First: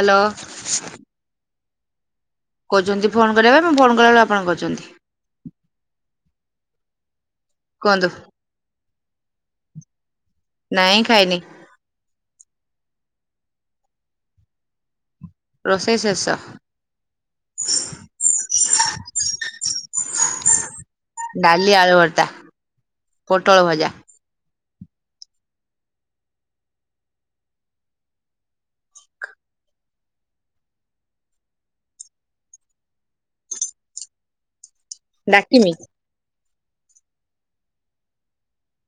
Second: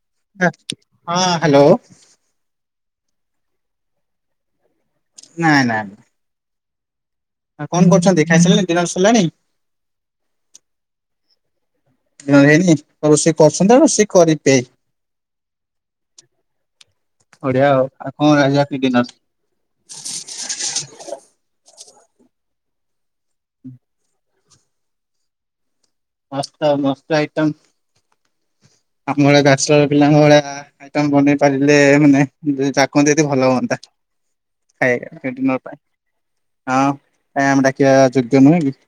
Hello ହଁ hello. କହୁଛନ୍ତି phone କରିବା ପାଇଁ ମୁଁ ଫୋନ୍ କଲାବେଳେ ଆପଣଙ୍କୁ କହୁଛନ୍ତି ନାଇଁ ନାଇଁ। ଆ କଣ କୁହନ୍ତୁ। କରୁଛନ୍ତି ଖାଇସାରିଲାଣି ଡ଼ିନର ସରିଲାଣି? ନାଇଁ ଖାଇନି। ନା ହେଇନି ରୋଷେଇ କରୁଛନ୍ତି ରୋଷେଇ କରିବେ। ରୋଷେଇ ଶେଷ। ବଢ଼ିଆ ଆଉ ଆଉ କଣ ଆଜି ରାତି ଡିନର? ଡାଲି, ଆଳୁ ଭର୍ତା, ପୋଟଳ ଭଜା। ମସ୍ତ ମସ୍ତ ଆଇଟମ ଆମ ଭଳିଆ ବ୍ୟାଚଲର୍ ପିଲାଙ୍କ ଭଳିଆ ଆଇଟମ ବନେଇ ପାରିଲେ ମାନେ ଯଦି ଡ଼ାକନ୍ତେ ଯଦି ଭଲ ହୁଅନ୍ତା। ଏ ସେ ଡିନର୍ ଡାକିମି ପାଇଁ, ଆଁ, କାଇଁ ଆମେ ଡାକିବା ଯୋଗ୍ୟ ନୁହେଁ କି?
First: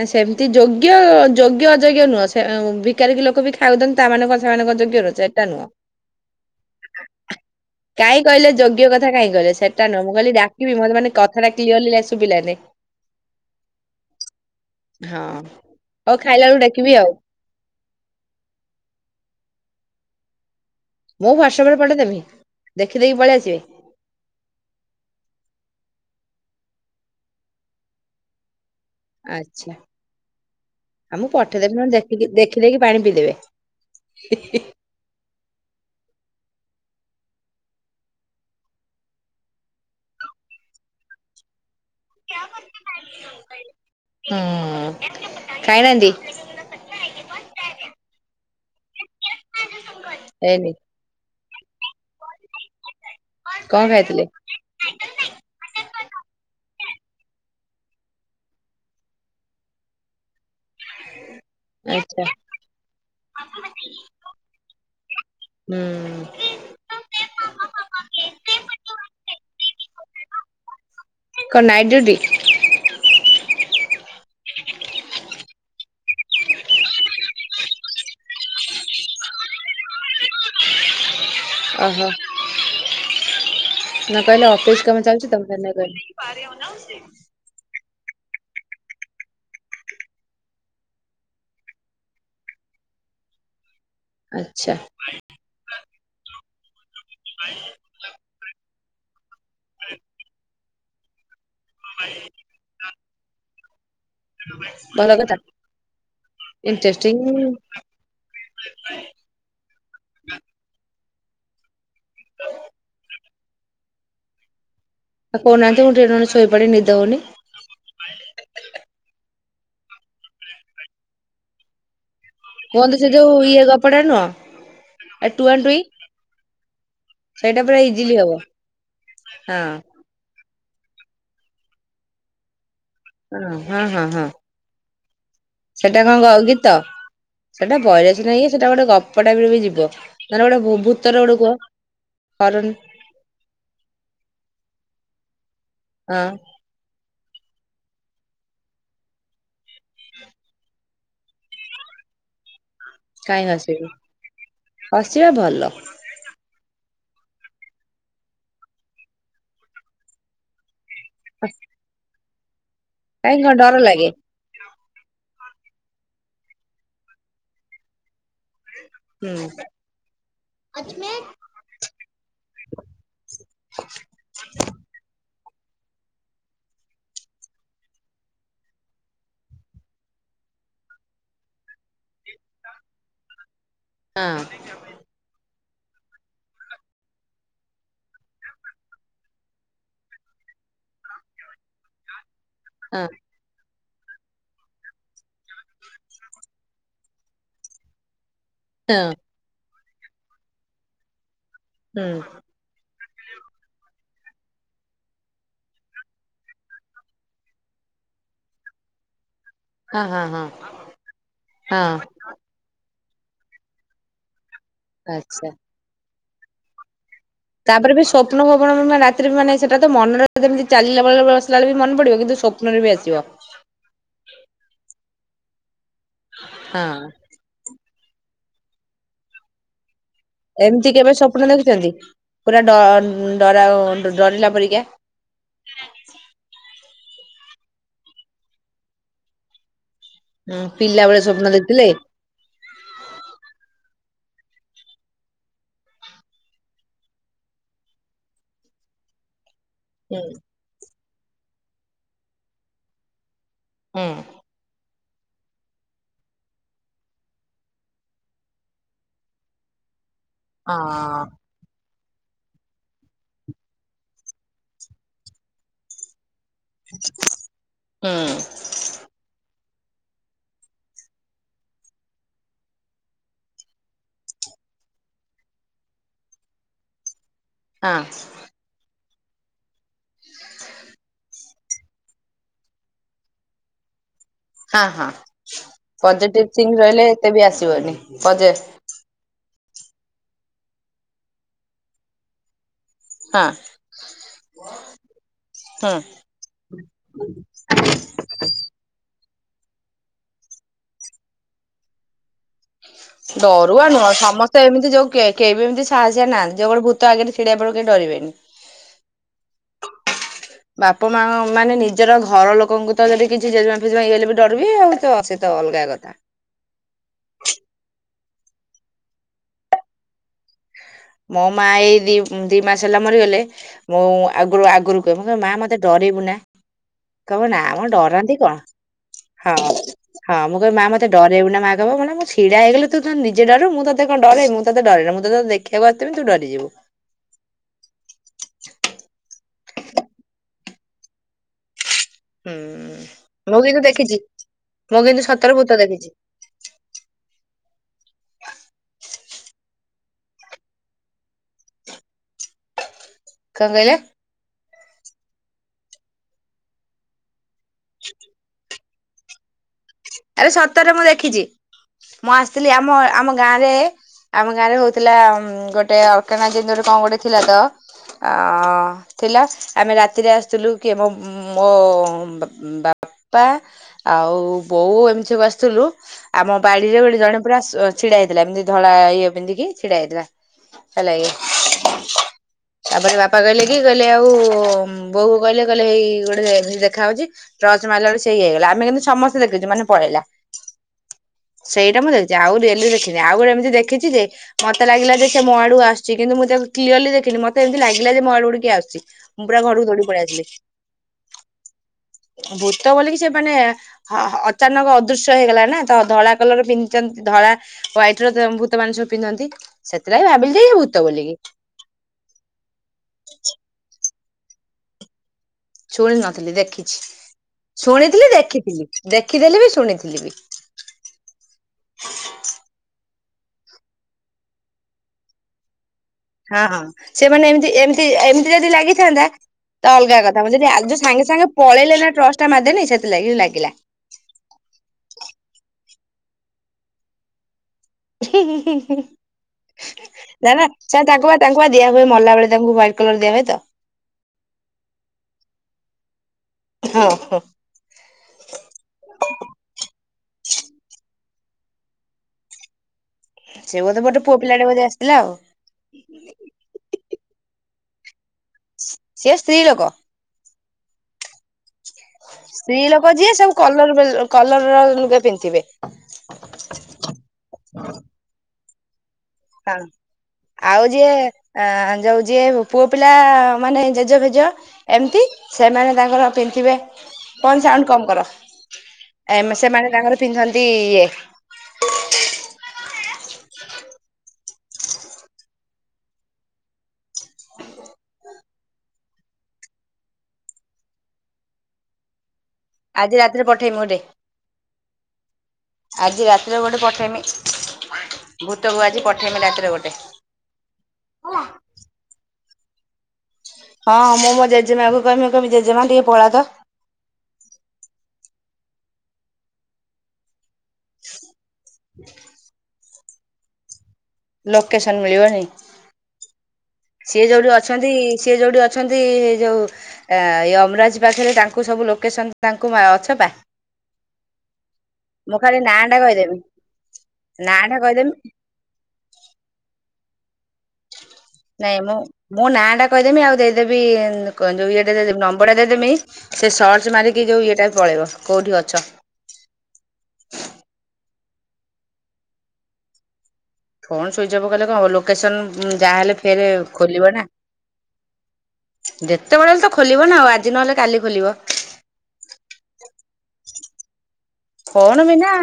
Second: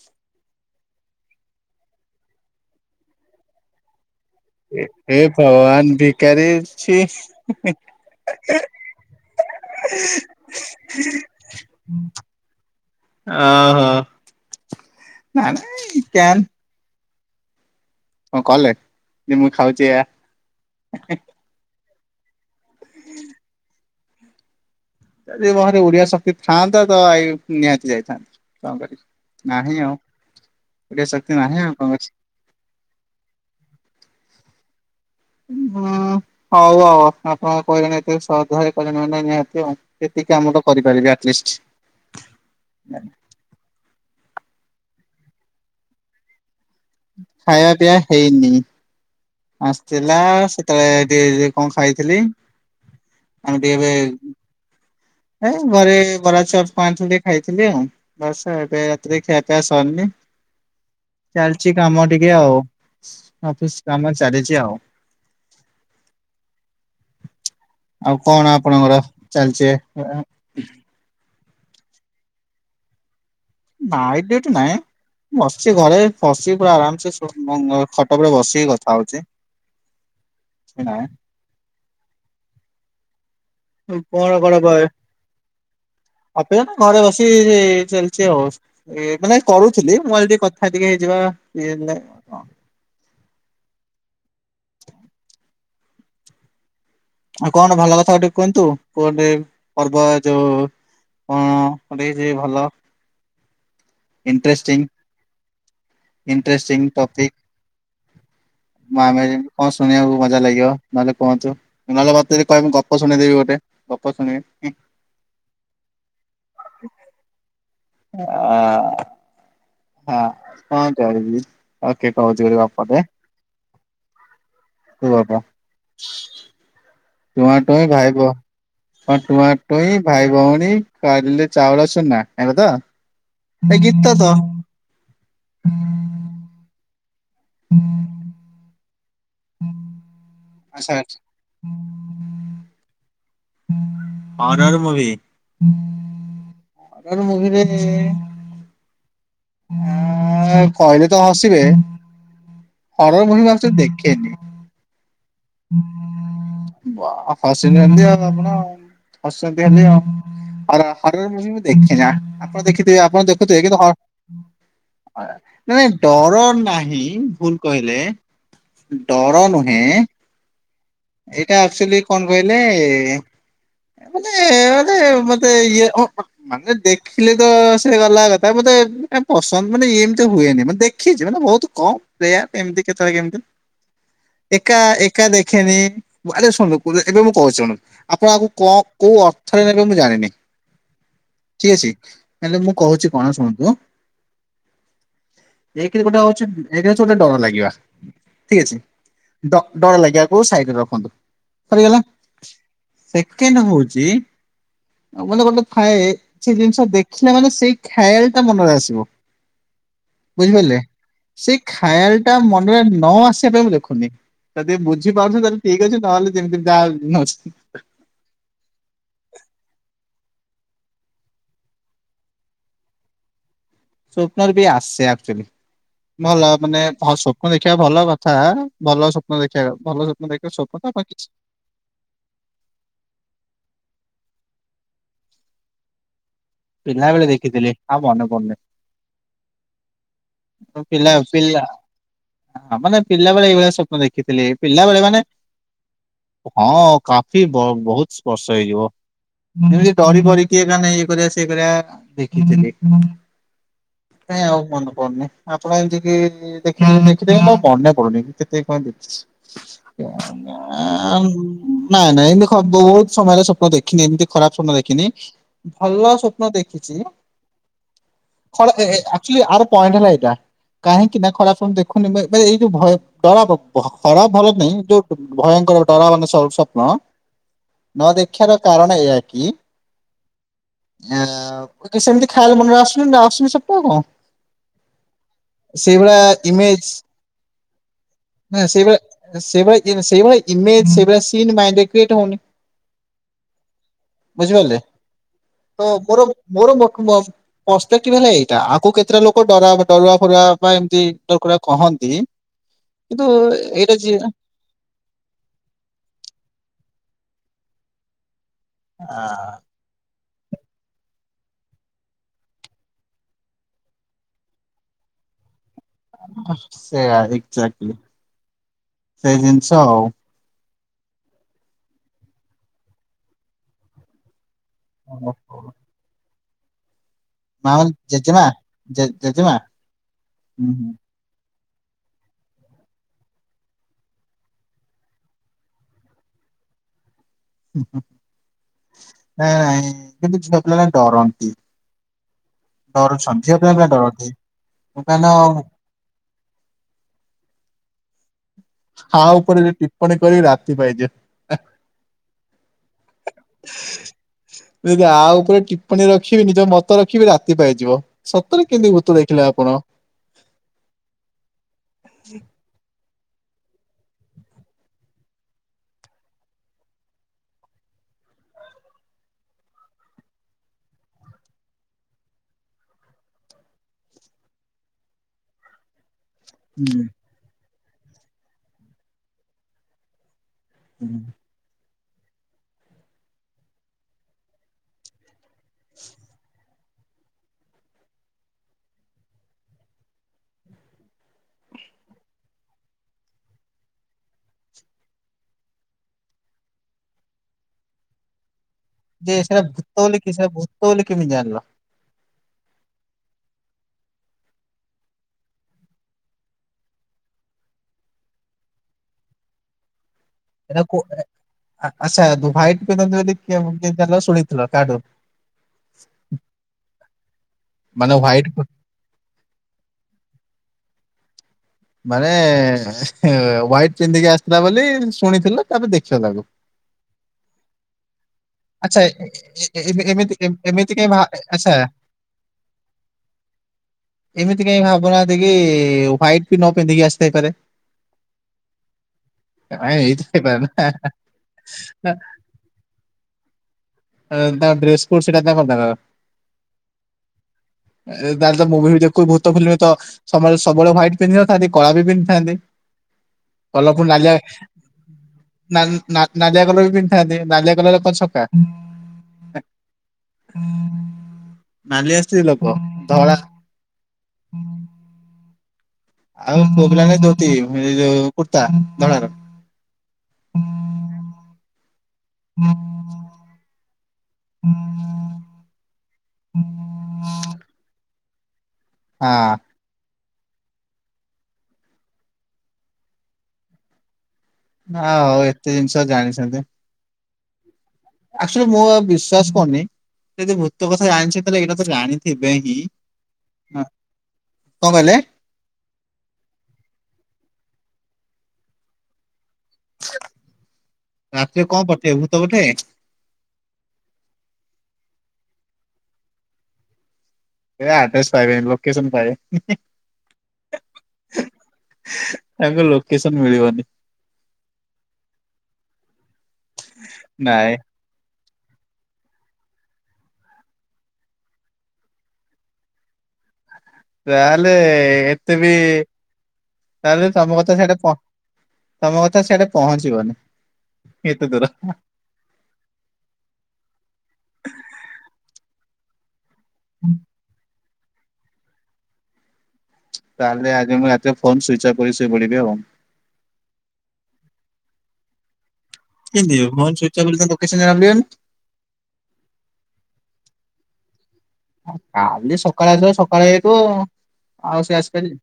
ନା ସେମିତି ଯୋଗ୍ୟ ଯୋଗ୍ୟ ଅଯୋଗ୍ୟ ନୁହଁ ସେ ଭିକାରୀ କିି ଲୋକ ବି ଖାଇବାକୁ ଦନ। ତା ମାନେ କଣ ସେମାନେ କଣ ଯୋଗ୍ୟ ନୁହଁ ଏ ସେଟା ନୁହଁ। ଭଗବାନ ଭିକାରୀ ଛି। କାଇଁ କହିଲ ଯୋଗ୍ୟ କଥା କାଇଁ କହିଲ ସେଟା ନୁହଁ। ମୁଁ କହିଲି ଡାକିବି ମୋତେ ମାନେ କଥାଟା କ୍ଲିୟରଲି ଲେ ଶୁଭିଲାନି। ଅ, ହଁ। ହଁ ହଉ ଖାଇଲା ବେଳକୁ ଡାକିବି ଆଉ। କଣ କଲେ ଯେ ମୁଁ ଖାଉଚି ଏୟା। ମୁଁ ହ୍ୱାଟସପ୍ ରେ ପଠେଇ ଦେମି। ଦେଖିଦେଖି ପଳେଇ ଆସିବେ। ଯଦି ମୋହରେ ଉଡିବା ଶକ୍ତି ଥାଆନ୍ତା ତ ଆଇ ନିହାତି ଯାଇଥାନ୍ତି କଣ କରିକି। ଆଚ୍ଛା ଆ, ମୁଁ ଶକ୍ତି ନାହିଁ ଆଉ ପଠେଇଦେମି କଣ ନହନେ ଅଛି। ଦେଖିକି ଦେଖ ଖି ଦେଇକି ପାଣି ପିଇଦେବେ। ହୁଁ, ହଉ ଆଉ ଆପଣ କହିଲେଣି ଏତେ ଶ୍ରଦ୍ଧାରେ କହିଲେଣି ମାନେ ନିହାତି ଆଉ। ଏତିକି କାମ ତ କରିପାରିବି ଆଟଲିଷ୍ଟ। ହୁଁ, ଖାଇ ନାହାନ୍ତି? ଖାଇବା ପିଇବା ହେଇନି ଆସିଥିଲା ହେଇନି ସେତେବେଳେ ଟିକେ ଯେ କଣ ଖାଇଥିଲି ଏମିତି କଣ ଏବେ ଖାଇଥିଲେ? ଏ ଘରେ ବରା ଚପ୍ କଣ ଆଣିଥିଲେ ଟିକେ ଖାଇଥିଲି ଆଉ। ବସେ ଏତେ ରାତିରେ ଖିଆପିଆ ସରିନି। ଚାଲିଛି କାମ ଆଚ୍ଛା ଟିକେ ଆଉ ଅଫିସ୍ କାମ ଚାଲିଛି ଆଉ। ହୁଁ। ଆଉ କଣ ଆପଣଙ୍କର ଚାଲିଚି? କଣ ନାଇଟ୍ ଡ୍ଯୁଟି? ନାଇଟ୍ ଡ୍ୟୁଟି ନାଇଁ। ବସିଚି ଘରେ ପସି ପୁରା ଆରାମସେ ସ- ମଙ୍ଗ ଖଟ ଉପରେ ବସିକି କଥା ହଉଛି। ନାଇଁ ଓହୋ! ନା କଣ କହିଲ କଣ ଅଫିସ୍ କାମ ଚାଲଚି ତ ମୁଁ ସେଇ ନାଇ କହିନି। ଇରେ ଚାଲ ସେ ଅଫ ଏ ମାନେ କରୁଥିଲି ମୁଁ ଭାବିଲି ଟିକେ କଥା ଟିକେ ହେଇଯିବା। ଇଏ ଲେ ଆଚ୍ଛା। ଆଉ କଣ ଭଲ କଥା ଟିକେ କୁହନ୍ତୁ କୁଅଟେ ପର୍ବ ଯୋଉ କଣ କଣ ଟିକେ କିଛି ଭଲ ଭଲ କଥା ଇଣ୍ଟ୍ରେଷ୍ଟିଙ୍ଗ ଇଣ୍ଟ୍ରେଷ୍ଟିଙ୍ଗ ଇଣ୍ଟରେଷ୍ଟିଙ୍ଗ ଟପିକ୍। ମା ଆମେ ଯେମ କଣ ଶୁଣିବାକୁ ମଜା ଲାଗିବ ନହେଲେ କୁହନ୍ତୁ। ନହେଲେ ମୋତେ ବି କହିବେ ମୁଁ ଗପ ଶୁଣେଇଦେବି ଗୋଟେ। ଗପ ଶୁଣିବି ଇଁ ଆ, କଉନାହାନ୍ତି ମୁଁ ଟିକେ ନହେନେ ଶୋଇପଡି ନିଦ ହଉନି। ଆ, ହଁ କଣ କହିବି? ଓକେ କହୁଛି ଗୋଟେ କୁହନ୍ତୁ ଗପଟେ ସେ ଯୋଉ କି ଗପ? ଟୁଆଁଟୁଇଁ। ଟୁଆଁ ଟୁଇଁ ଭାଇ ଇଜିଲି ବ ହବ କଣ ଟୁଆଁ ହଁ ଟୁଇଁ ଭାଇ ଭଉଣୀ କରିଲେ ଚାଉଳ ଚୂନା ଏବେ ତ। ଅଁ, ହଁ, ଏଇ ହଁ, ଗୀତ ତ ହଁ। ସେଟା କଣ ଗ-ଗୀତ ସେଟା ବହିରେ ସିନା ଇଏ ସେଟା ଗୋଟେ ଗ ପ ଟାଇପ୍ ର ବି ଯିବ। ନହେଲେ ଗୋଟେ ଆଚ୍ଛା ଆଚ୍ଛା। ଭୂ-ଭୂତର ଗୋଟେ କୁହ। ହରନ୍ ହରର୍ ମୁଭି। ହଁ। [unintelligible] ଆଁ କହିଲେ ତ ହସିବେ। ହରର ମୁଭି କାଇଁ ମୁଁ ହସିବି, ହସିବା ଭଲ। ବ କହିଲେଣି ଆପଣ [unintelligible] ହରର୍ ମୁଭି ମୁଁ ଦେଖେନା। ଆପଣ ଦେଖିଥିବେ ଆପଣ କାହିଁ କଣ ଦେଖୁଥିବେ କିନ୍ତୁ ଡର ହ ଲାଗେ ନା ନାଇଁ ଡର ନାହିଁ ଭୁଲ କହିଲେ। ହୁଁ ଡର ନୁହେଁ। [unintelligible] ଏଇଟା ଆକ୍ଚୁଆଲି କଣ କହିଲେ ମାନେ, ମାନେ ମତେ ଇଏ ଓ ମାନେ ଦେଖିଲେ ତ ସେ ଗଲା କଥା ମତେ ପସନ୍ଦ ମାନେ ଏମିତି ହୁଏନି, ମତେ ଦେଖିଛି ମାନେ ବହୁତ କମ, ରେୟାର ଏମିତି କେତେବେଳେ କେମିତି। ହଁ। ଏକା ଏକା ଦେଖେନି। ଆରେ ଶୁଣନ୍ତୁ ଏବେ ମୁଁ କହୁ ଶୁଣନ୍ତୁ ଆପଣ ଆଗକୁ କଣ କୋଉ ଅର୍ଥରେ ନେବେ ମୁଁ ଜାଣିନି। ଠିକ ଅଛି, ହେଲେ ମୁଁ ହଁ କହୁଛି କଣ ଶୁଣନ୍ତୁ ଏକରେ ଗୋଟେ ହଉଛି ଏକ ହଉଛି ଗୋଟେ ଡର ଲାଗିବା। ଠିକ ଅଛି। [unintelligible] ଡ ଡର ଲାଗିବାକୁ ସାଇଡରେ ରଖନ୍ତୁ ସରିଗଲା। ହୁଁ ସେକେଣ୍ଡ ହଉଚି ମାନେ ଗୋଟେ ଥାଏ ସେ ଜିନିଷ ଦେଖିଲେ ମାନେ ସେଇ ଖ୍ୟାଲ ଟା ମନରେ ଆସିବ। ହଁ ହଁ ହଁ ବୁଝିପାରିଲେ ସେ ହଁ ଖାୟାଲ୍ ଟା ମନରେ ନ ଆସିବା ପାଇଁ ମୁଁ ଦେଖୁନି। ଯଦି ବୁଝିପାରୁଛୁ ଆଚ୍ଛା। ତାହେଲେ ଠିକ ଅଛି ନହେଲେ ଯେମିତି ଯାହା। [unintelligible] ତାପରେ ବି ସ୍ୱପ୍ନ ଫ୍ୱନ ବି ରାତିରେ ମାନେ ସେଟା ତ ମନରେ ଯେମିତି ଚାଲିଲା ବେଳେ ବସିଲା ବେଳେ ବି ମନେ ପଡିବ। କିନ୍ତୁ ସ୍ଵ ସ୍ୱପ୍ନ ରେ ବି ଆସିବ। ସ୍ୱପ୍ନର ବି ଆସେ ଆକ୍ଟୁଆଲି। ଭଲ ମାନେ ହଁ ସ୍ୱ ସ୍ୱପ୍ନ ଦେଖିବା ଭଲ କଥା। ଭଲ ସ୍ୱପ୍ନ ଦେଖିବା ଭଲ ସ୍ୱ ଏମିତି କେବେ ସ୍ୱପ୍ନ ଦେଖିଛନ୍ତି ପୁରା ଡ ଡରା ଡରିଲା ପରିକା? ପିଲାବେଳେ ଦେଖିଥିଲି ଆଉ ମନେ ପଡୁନି। ପିଲା ବେଳେ ସ୍ୱପ୍ନ ପିଲା ଦେଖିଥିଲେ? ହଁ ମାନେ ପିଲା ବେଳେ ଏଇଭଳିଆ ସ୍ୱପ୍ନ ଦେଖିଥିଲି ପିଲାବେଳେ ମାନେ ହଁ କାଫି ବହୁତ ବର୍ଷ ହେଇଯିବ। ଯେମିତି ହୁଁ ଡ଼ରି ମରିକି ମାନେ ଇଏ କରିବା ସିଏ କରିବା ଦେଖିଥିଲି। ହୁଁ। କାଇଁ ଆଉ ମନେ ପଡୁନି, ଆପଣ ଏମିତି କି [unintelligible] ଆଉ ପଡୁନି। କେତିକି କଣ ଦେଖିଚି। ଆଉ ହଁ ନାଇଁ ନାଇଁ, ଏମିତି ବହୁତ ସମୟରେ ସ୍ୱପ୍ନ ଦେଖିନି, ଏମିତି ଖରାପ ସ୍ୱପ୍ନ ଦେଖିନି। ଭଲ ସ୍ୱ ପ୍ନ ଦେଖିଚି। ହୁଁ ଆକ୍ଟୁଆଲି ଆର ପଏଣ୍ଟ ହେଲା ଏଇଟା। କାହିଁକି ନା ଖରାପ ଦେଖୁନି, ବ ବ ଏଇ ଯୋଉ ଭୟ ଡର ଖରାପ ଭଲ ନାଇଁ, ଯୋଉ ଭୟଙ୍କର ଡରବନି ସ୍ଵ ସ୍ୱପ୍ନ ହଁ ନ ଦେଖିବାର କାରଣ ଏଇଆ କି ଆ ସେମିତି ଖ୍ୟାଲ୍ ମନରେ ଆସୁନି ଆସୁନି। [unintelligible] ହଁ ହଁ। ସେଇଭଳିଆ ପଜେଟିଭ ଥିଙ୍ଗ ଇମେଜ ରହିଲେ ଏତେ ବି ଆସିବନି। ପଜେ ନା ସେଇଭଳି ସେଇଭଳିଆ ସେଇଭଳିଆ ଇମେଜ ସେଇଭଳିଆ ସିନ୍ ମାଇଣ୍ଡ ରେ କ୍ରିଏଟ ହଉନି। ହଁ ବୁଝିପାରିଲେ। ତ ହୁଁ। ମୋର ମୋର। [unintelligible] [unintelligible] ଏଇଟା। ଆକୁ କେତେଟା ଲୋକ ଡ ଡରୁଆ ଫରୁଆ ବା ଏମିତି ଡରୁକୁରା କହନ୍ତି। କିନ୍ତୁ ଡରୁଆ ଏଇଟା ନୁହ ଯିଏ ସମସ୍ତ ତ ଏମିତି ଯୋଉ କେ ବି ଏମିତି ସାହାସିଆ ନାହାନ୍ତି, ଯିଏ କହିବ, ଭୂତଆଗରେ ଛିଡା ହେଇ ପଡିବ କେହି ଡରେଇବେନି। ଆ ଆ ବାପା, ମା ମାନେ ନିଜର ଘର ଲୋକଙ୍କୁ ତ, ଯଦି କିଛି ଜେଜେମା ଫେଜମା ହେଇଗଲେ ବି ଡର, ବିି ଆଉ ତ ତ ଅଲଗା କଥା। ସେୟା, ଏକଜାଟଲି, ସେଇ ଜିନିଷ ଆଉ ମୋ ମା ଏଇ ଦି ଦି ମାସ ହେଲା ମରିଗଲେ ମୁଁ ଆଗରୁ ଆଗରୁ କହେ ମୁଁ କହ ମା ମତେ ଡରେଇବୁନା କହିବେ ନା ମ ମାନେ ଡରନ୍ତି ଜେଜେମା କଣ? ଜେ ହଁ ଜେଜେମା ହଁ ମୁଁ ହୁଁ କହି ମା ହୁଁ ମତେ ଡରେଇବୁନା, ମା କହିବ ମଲା ମୁଁ ଛିଡାହେଇଗଲେ ତୁ ନିଜେ ଡରୁ ମୁଁ ତତେ କଣ ଡ ମୁଁ ତତେ ଡରେ ନା ମୁଁ ତତେ ଦେ ବସିଥିବି ତୁ ଡରିଯିବୁ। ନାଇଁ, ନାଇଁ କିନ୍ତୁ ଝିଅ ପିଲାମାନେ ଡରନ୍ତି। ହୁଁ ଝିଅ ମୁଁ କିନ୍ତୁ ପିଲାମାନେ ଦେଖିଛି ଡରନ୍ତି, ମୁଁ କିନ୍ତୁ [unintelligible] [unintelligible] ହା ଉପରେ ଯେ ଟିପ୍ପଣୀ କରିବି ରାତି ପାଇଯିବ। କଣ କହିଲ? ଯଦି ଆ ଉପରେ ଟିପ୍ପଣୀ ରଖିବି ନିଜ ମତ ରଖିବି ରାତି ପାଇଯିବ। ରେ କେମିତି ଭୂତ ଦେଖିଲେ ଆପଣ? ଆରେ ସତରେ ମୁଁ ଦେଖିଛି, ମୁଁ ଆସିଥିଲି ଆମ ଆମ ଗାଁରେ ଆମ ଗାଁ ରେ ହଉଥିଲା ଗୋଟେ ଅର୍କନା ଜନ୍ଦୁରେ କଣ ଗୋଟେ ଥିଲା ତ ଅ ଥିଲା ଆମେ ରାତିରେ ଆସିଥିଲୁ କି ଆମ ମୋ ବାପା ଆଉ ବୋଉ ଏମିତି ବସିଥିଲୁ ଆମ ହୁଁ ବାଡିରେ ଗୋଟେ ଜଣେ ପୁରା ଛିଡା ହେଇଥିଲା ଏମତି ଧଳା ଇଏମତି କି ଛିଡା ହେଇଥିଲା ହେଲା ହୁଁ। ଇଏ ତାପରେ ବାପା କହଲେ କି କହିଲେ ଆଉ ବୋହ କହିଲେ କହିଲେ ହେଇ ଗୋଟେ ଦେଖାହେ ଉଛି, ଟର୍ଚ ମାରିଲା ବେଳକୁ ସିଏ ଇଏ ହେଇଗଲା, ଆମେ କିନ୍ତୁ ସମସ୍ତେ ଦେଖୁଛ ମାନେ ପଳେଇଲା। ସେଇଟା ମୁଁ ଦେଖିଛି, ଆଉ ରିଅଲି ଦେଖିନି ଆଉ ଗୋଟେ ଏମିତି ଦେଖିଛି ଯେ ମତେ ଲାଗିଲା ଯେ ସେ ମୋ ଆଡକୁ ଆସୁଛି। କିନ୍ତୁ ମୁଁ ତାକୁ କ୍ଲିୟରଲି ଦେଖିନି ମତେ ଏମିତି ଲାଗିଲ ଯେ ମୋ ଆଡକୁ କିଏ ଆସୁଛି। ଯେ ମୁଁ ପୁରା ସେଟା ଭୂତ ଘରକୁ ଦୌଡି ବୋଲି ପଳେଇ କି ଆସିଲି ସେଟା ଭୂତ ବୋଲି କେମିତି ଜାଣିଲ? ଭୂତ ବୋଲିକି ସେ ମାନେ ହଁ ଅଚାନକ ଅଦୃଶ୍ୟ ହେଇଗଲା ନା, ତ ଧଳା କଲର ପିନ୍ଧିଛନ୍ତି ଧଳା ୱାଇଟ ର ଭୂତ ମାନ ସବୁ ପିନ୍ଧନ୍ତି, ସେଥିଲାଗି ଭାବିଲି ଯେ ଇଏ ଭୂତ ବୋଲିକି ଆଛା, ହ୍ୱାଇଟ ପିନ୍ଧନ୍ତି ବୋଲି ଶୁଣିଥିଲ କାହାଠୁ? ଶୁଣି ନଥିଲି ଦେଖିଛି, ମାନେ ଶୁଣିଥିଲି ହ୍ୱାଇଟ ଦେଖିଥିଲି, ଦେଖିଥିଲି ବି ଶୁଣିଥିଲି ବି। ମାନେ ହାଇଟ ପିନ୍ଧିକି ଆସିଥିଲା ବୋଲି ଶୁଣିଥିଲ, ତାପରେ ଦେଖ ତାକୁ ହଁ ହଁ ସେମାନେ ଏମତି ଏମିତି ଏମିତି ଯଦି ଆଚ୍ଛା ଲାଗିଥାନ୍ତା ତ ଅଲଗା ଏମିତି କଥା ମୁଁ ଯଦି ଏମିତି ଯଉ କାଇଁ ଭା ସାଙ୍ଗେ ସାଙ୍ଗେ ଆଚ୍ଛା ପଳେଇଲେ ନା ଟ୍ରଷ୍ଟ ଟା ମେନି ସେଥିଲାଗି ଲାଗିଲା ଏମିତି କାଇହିଁ ଭାବୁନାହାନ୍ତି କି ହ୍ୱାଇଟ୍ ବି ନ ପିନ୍ଧିକି ଆସିଥାଇପାରେ? ଏଇଥି ନା ହେଇପାରେ ନା ସେ ତାଙ୍କୁ ବା ତାଙ୍କୁ ବା ଦିଆ ହୁଏ ମଲା ବେଳେ ତାଙ୍କୁ ୱାଇଟକଲର୍ ଦିଆ ହୁଏ ତ। ଆଁ ତାଙ୍କ ଡ୍ରେସକୋଟ ସେଇଟା କରିଦେବା। ହଁ ହଁ ଏ ତାର ତ ମୁଭିବି ଦେଖୁ ଭୂତ ଫିଲ୍ମ ତ ସମୟରେ ସବୁବେଳେ ହ୍ୱାଇଟ ପିନ୍ଧିନଥାନ୍ତି କଳା ବି ପିନ୍ଧିଥାନ୍ତି। [unintelligible] ସେ ବୋଧେ ଗୋଟେ ନାଲିଆ ପୁଅ ପିଲାଟେ ବୋଧେ ଆସିଥିଲା ଆଉ କଲର ବି ପିନ୍ଧିଥାନ୍ତି, ନାଲିଆ କଲର କଣ ଛକା? ସିଏ ସ୍ତ୍ରୀ ଲୋକ। [inaudible] ସ୍ତ୍ରୀ ଲୋକ ଯିଏ ସବୁ କଲର କଲର ଲୁଗା ପିନ୍ଧିଥିବେ ଆଉ ପୁଅପିଲା ମାନେ ଧୋତି ଯୋଉ କୁର୍ତ୍ତା ଧଳାର ହଁ ଆଉ ଯିଏ ଅ ଯୋଉ ଯିଏ ପୁଅ ପିଲା ମାନେ ଜେଜ ଫେଜ ଏମତି, ସେମାନେ ତାଙ୍କର ପିନ୍ଧିଥିବେ ଫୋନ ସାଉଣ୍ଡ କମ କର। ହଁ ଏମ୍ ସେମାନେ ତାଙ୍କର ପିନ୍ଧନ୍ତି ଇଏ। ଆଁ ହଉ ଏତେ ଜିନିଷ ଜାଣିଛନ୍ତି। ଆକ୍ଚୁଆଲି ମୁଁ ଆଉ ବିଶ୍ଵାସ କରୁନି ଯଦି ଭୂତ କଥା ଜାଣିଛି ତାହେ ଏଇଟା ତ ଜାଣିିନି। ଥିବେ ହିଁ ଆଜି ରାତିରେ ପଠେଇମି ହ କଣ ଗୋଟେ କହିଲେ? ଆଜି ରାତିରେ ଗୋଟେ ପଠେଇମି ଭୂତକୁ ଆଜି ପଠେଇମି ରାତିରେ ଗୋଟେ। ରାତିରେ କଣ ପଠେଇ ଭୂତ ପଠେଇବେ? ହଁ ମୁଁ ମୋ ଜେଜେମାକୁ କହିମୀ ଜେଜେମା ଟିକେ ପଳା ତ। ଏ ଆଡ୍ରେସ ପାଇବେ ଲୋକେସନ ପାଇବେ। [unintelligible] ତାଙ୍କ ଲୋକେସନ ମିଳିବନି। ଲୋକେସନ ମିଳିବନି? ସିଏ ଯୋଉଠି ନାଇଁ ଅଛନ୍ତି ସିଏ ଯୋଉଠି ଅ ଅଛନ୍ତି ଯୋଉ ୟମରାଜ ପାଖରେ ତାଙ୍କୁ ସବୁ ଲୋକେସନ ତାଙ୍କୁ ମା-ଅଛପା। ତାହେଲେ ଏତେ ବି ନାଁ ଟା କହିଦେବି ତାହେଲେ ତମ ନାଁ କଥା ଟା କହିଦେମି ସେଠାହ ତମ କଥା ସେଇଆଟେ ପହଞ୍ଚିଭ ବନି। ନାଇଁ ମୁଁ ମୋ ନାଁ ଟା କହିଦେମି ଆଉ ଦେଇଦେବି କୁହନ୍ତୁ ଇଏଟା ଦେଇଦେବି ନମ୍ବର ଟା ଦେଇଦେମି ସେ ସର୍ଚ୍ଚ ମାରିକି ଯୋଉ ଇଏଟା ପଳେଇବ କୋଉଠି ଅଛ? ତାହେଲେ ଆଜି ମୁଁ ରାତିରେ ଫୋନ ସୁଇଚ୍ ଅଫ୍ କରି ଶୋଇ ପଡିବି ଆଉ। ଫୋନ୍ ସୁଇବ କଲେ କଣବ ଲୋକେସନ ଯାହାହଲେ। [unintelligible] ଯେତେବେଳେଲେ ତ ଖୋଲିବ ନା ଆଉ ଆଜି ନହେଲେ କାଲି ଖୋଲିବ।। କାଲି ସକାଳେ ଆସିବ ସକାଳେ ହେଇଥିବ ଆଉ। ସେ ଫୋନ୍ ବିନା ଆସିପାରିବେ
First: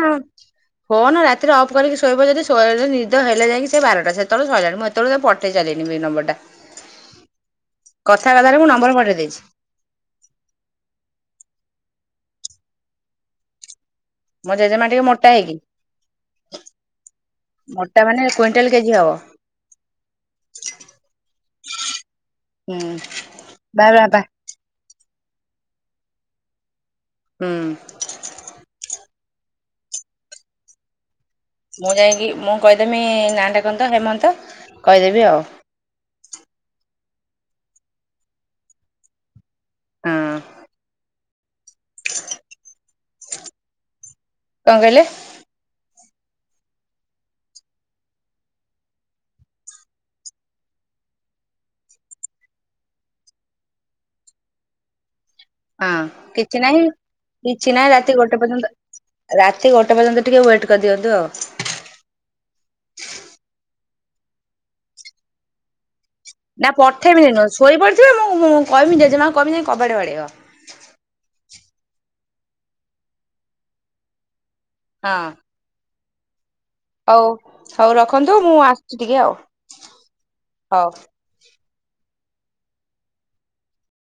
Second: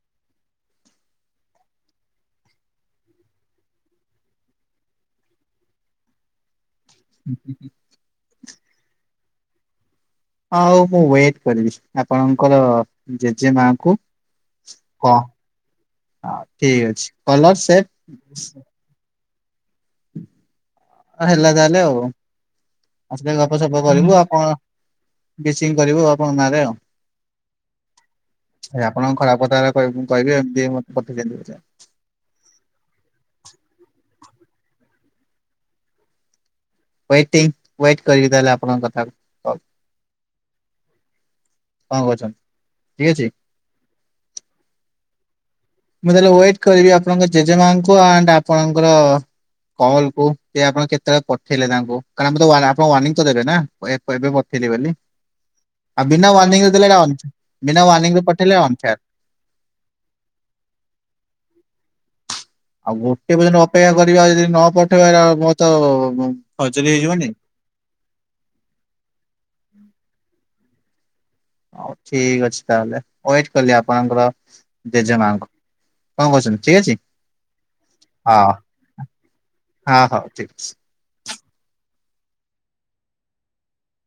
ଫୋନ ରାତିରେ ଅଫ୍ କରିକି ଶୋଇବ ଯଦି ଶୋଇବ ନିଦ ହେଲେ ଯାଇକି ସେ ବାରଟା ସେତେବେଳେ ଶହାଣି ମତେ ସେତେବେଳେ ସେ ପଠେଇସାଇଲିନି ନମ୍ବର୍ ଟା। [inaudible] କଥାବାର୍ତାରେ ମୁଁ ନମ୍ବର ପଠେଇ ଦେଇଛି। ହଉ ମୁଁ ୱେଟ କରିବି ଆପଣଙ୍କର ଜେଜେ ମାଙ୍କୁ। ମୋ ଜେଜେମା ଟିକେ ମୋଟା ହେଇକି [unintelligible] ଠିକ ଅଛି ମୋଟା ମାନେ [unintelligible] କୁଇଣ୍ଟାଲ କେଜି ହବ। ହଁ ହେଲା ତାହେଲେ ଆଉ। ହୁଁ ଆସିଲେ ଗପସପ ବା କରିବୁ। ବାବା ଆଉ କଣ? ବିଚିଂ କରିବୁ ଆପଣଙ୍କ ନାଁରେ ଆଉ। ହୁଁ। ଏ ଆପଣଙ୍କ ଖରାପ କଥା ଏରା [unintelligible] କହିବି। [unintelligible] ମୁଁ ଯାଇକି ମୁଁ କହିଦେମି, ନାଁ ଟା କଣ ତ ହେମନ୍ତ କହିଦେବି ଆଉ। ୱେଟିଂ ୱେଟ୍ କରିବି, ତାହେଲେ ଆପଣଙ୍କ କଥାକୁ ହୋଉ। ହଁ। କଣ କରଛନ୍? ଠିକ ଅଛି। କଣ କହିଲେ? ମୁଁ ତାହେଲେ ୱେଟ କରିବି ଆପଣଙ୍କ ଜେଜେମାଙ୍କୁ ଆଣ୍ଡ ଆପଣଙ୍କର କଲ୍ କୁ ଆପଣ କେତେବେଳେ ପଠେଇଲେ ତାଙ୍କୁ କାରଣ ଆମ ଆପଣ ୱାର୍ଣିିଂ ତ ଦେବେ ନା। ଏବେ [unintelligible] ବୋଲି। ହଁ ଆଉ ବିନା କିଛି ୱାର୍ଣ୍ଣିଂରେ ନାହିଁ ଦେଲେ ଏଇଟା ଅନ୍ କିଛି ବିନା ନାହିଁ ରାତି ୱାର୍ଣ୍ଣିଂରେ ଗୋଟେ ପଠେଇଲେ ଅନଫେୟାର। ପର୍ଯ୍ୟନ୍ତ ରାତି ଗୋଟେ ପର୍ଯ୍ୟନ୍ତ ଟିକେ ୱେଟ୍ କରିଦିଅନ୍ତୁ ଆଉ। ଆଉ ଗୋଟେ ପର୍ଯ୍ୟନ୍ତ ଅପେକ୍ଷା କରିବା ଯଦି ନ ପଠେଇବା ମ ତ ନା ଖଜୁରୀ ହେଇଯିବନି। ପଠେଇବିନି ନୁହେଁ ଶୋଇ ପଡିଥିବେ ମୁଁ- ମୁଁ କହିବି ଜେଜେମା ଙ୍କୁ କହିବି ଯାଇକି କବାଟ ବାଡେଇବ। ହଉ ଠିକ ଅଛି ତାହେଲେ ୱେଟ କଲି ଆପଣଙ୍କର ହଁ ଜେଜେ ମାଙ୍କୁ। କଣ କହୁଚନ୍ତି? ଠିକ ଅଛି। ହଉ ହଉ ରଖନ୍ତୁ ହଁ ମୁଁ ଆସିଛି ଟିକେ ଆଉ ହଁ ହଉ ଠିକ ଅଛି। ହଉ।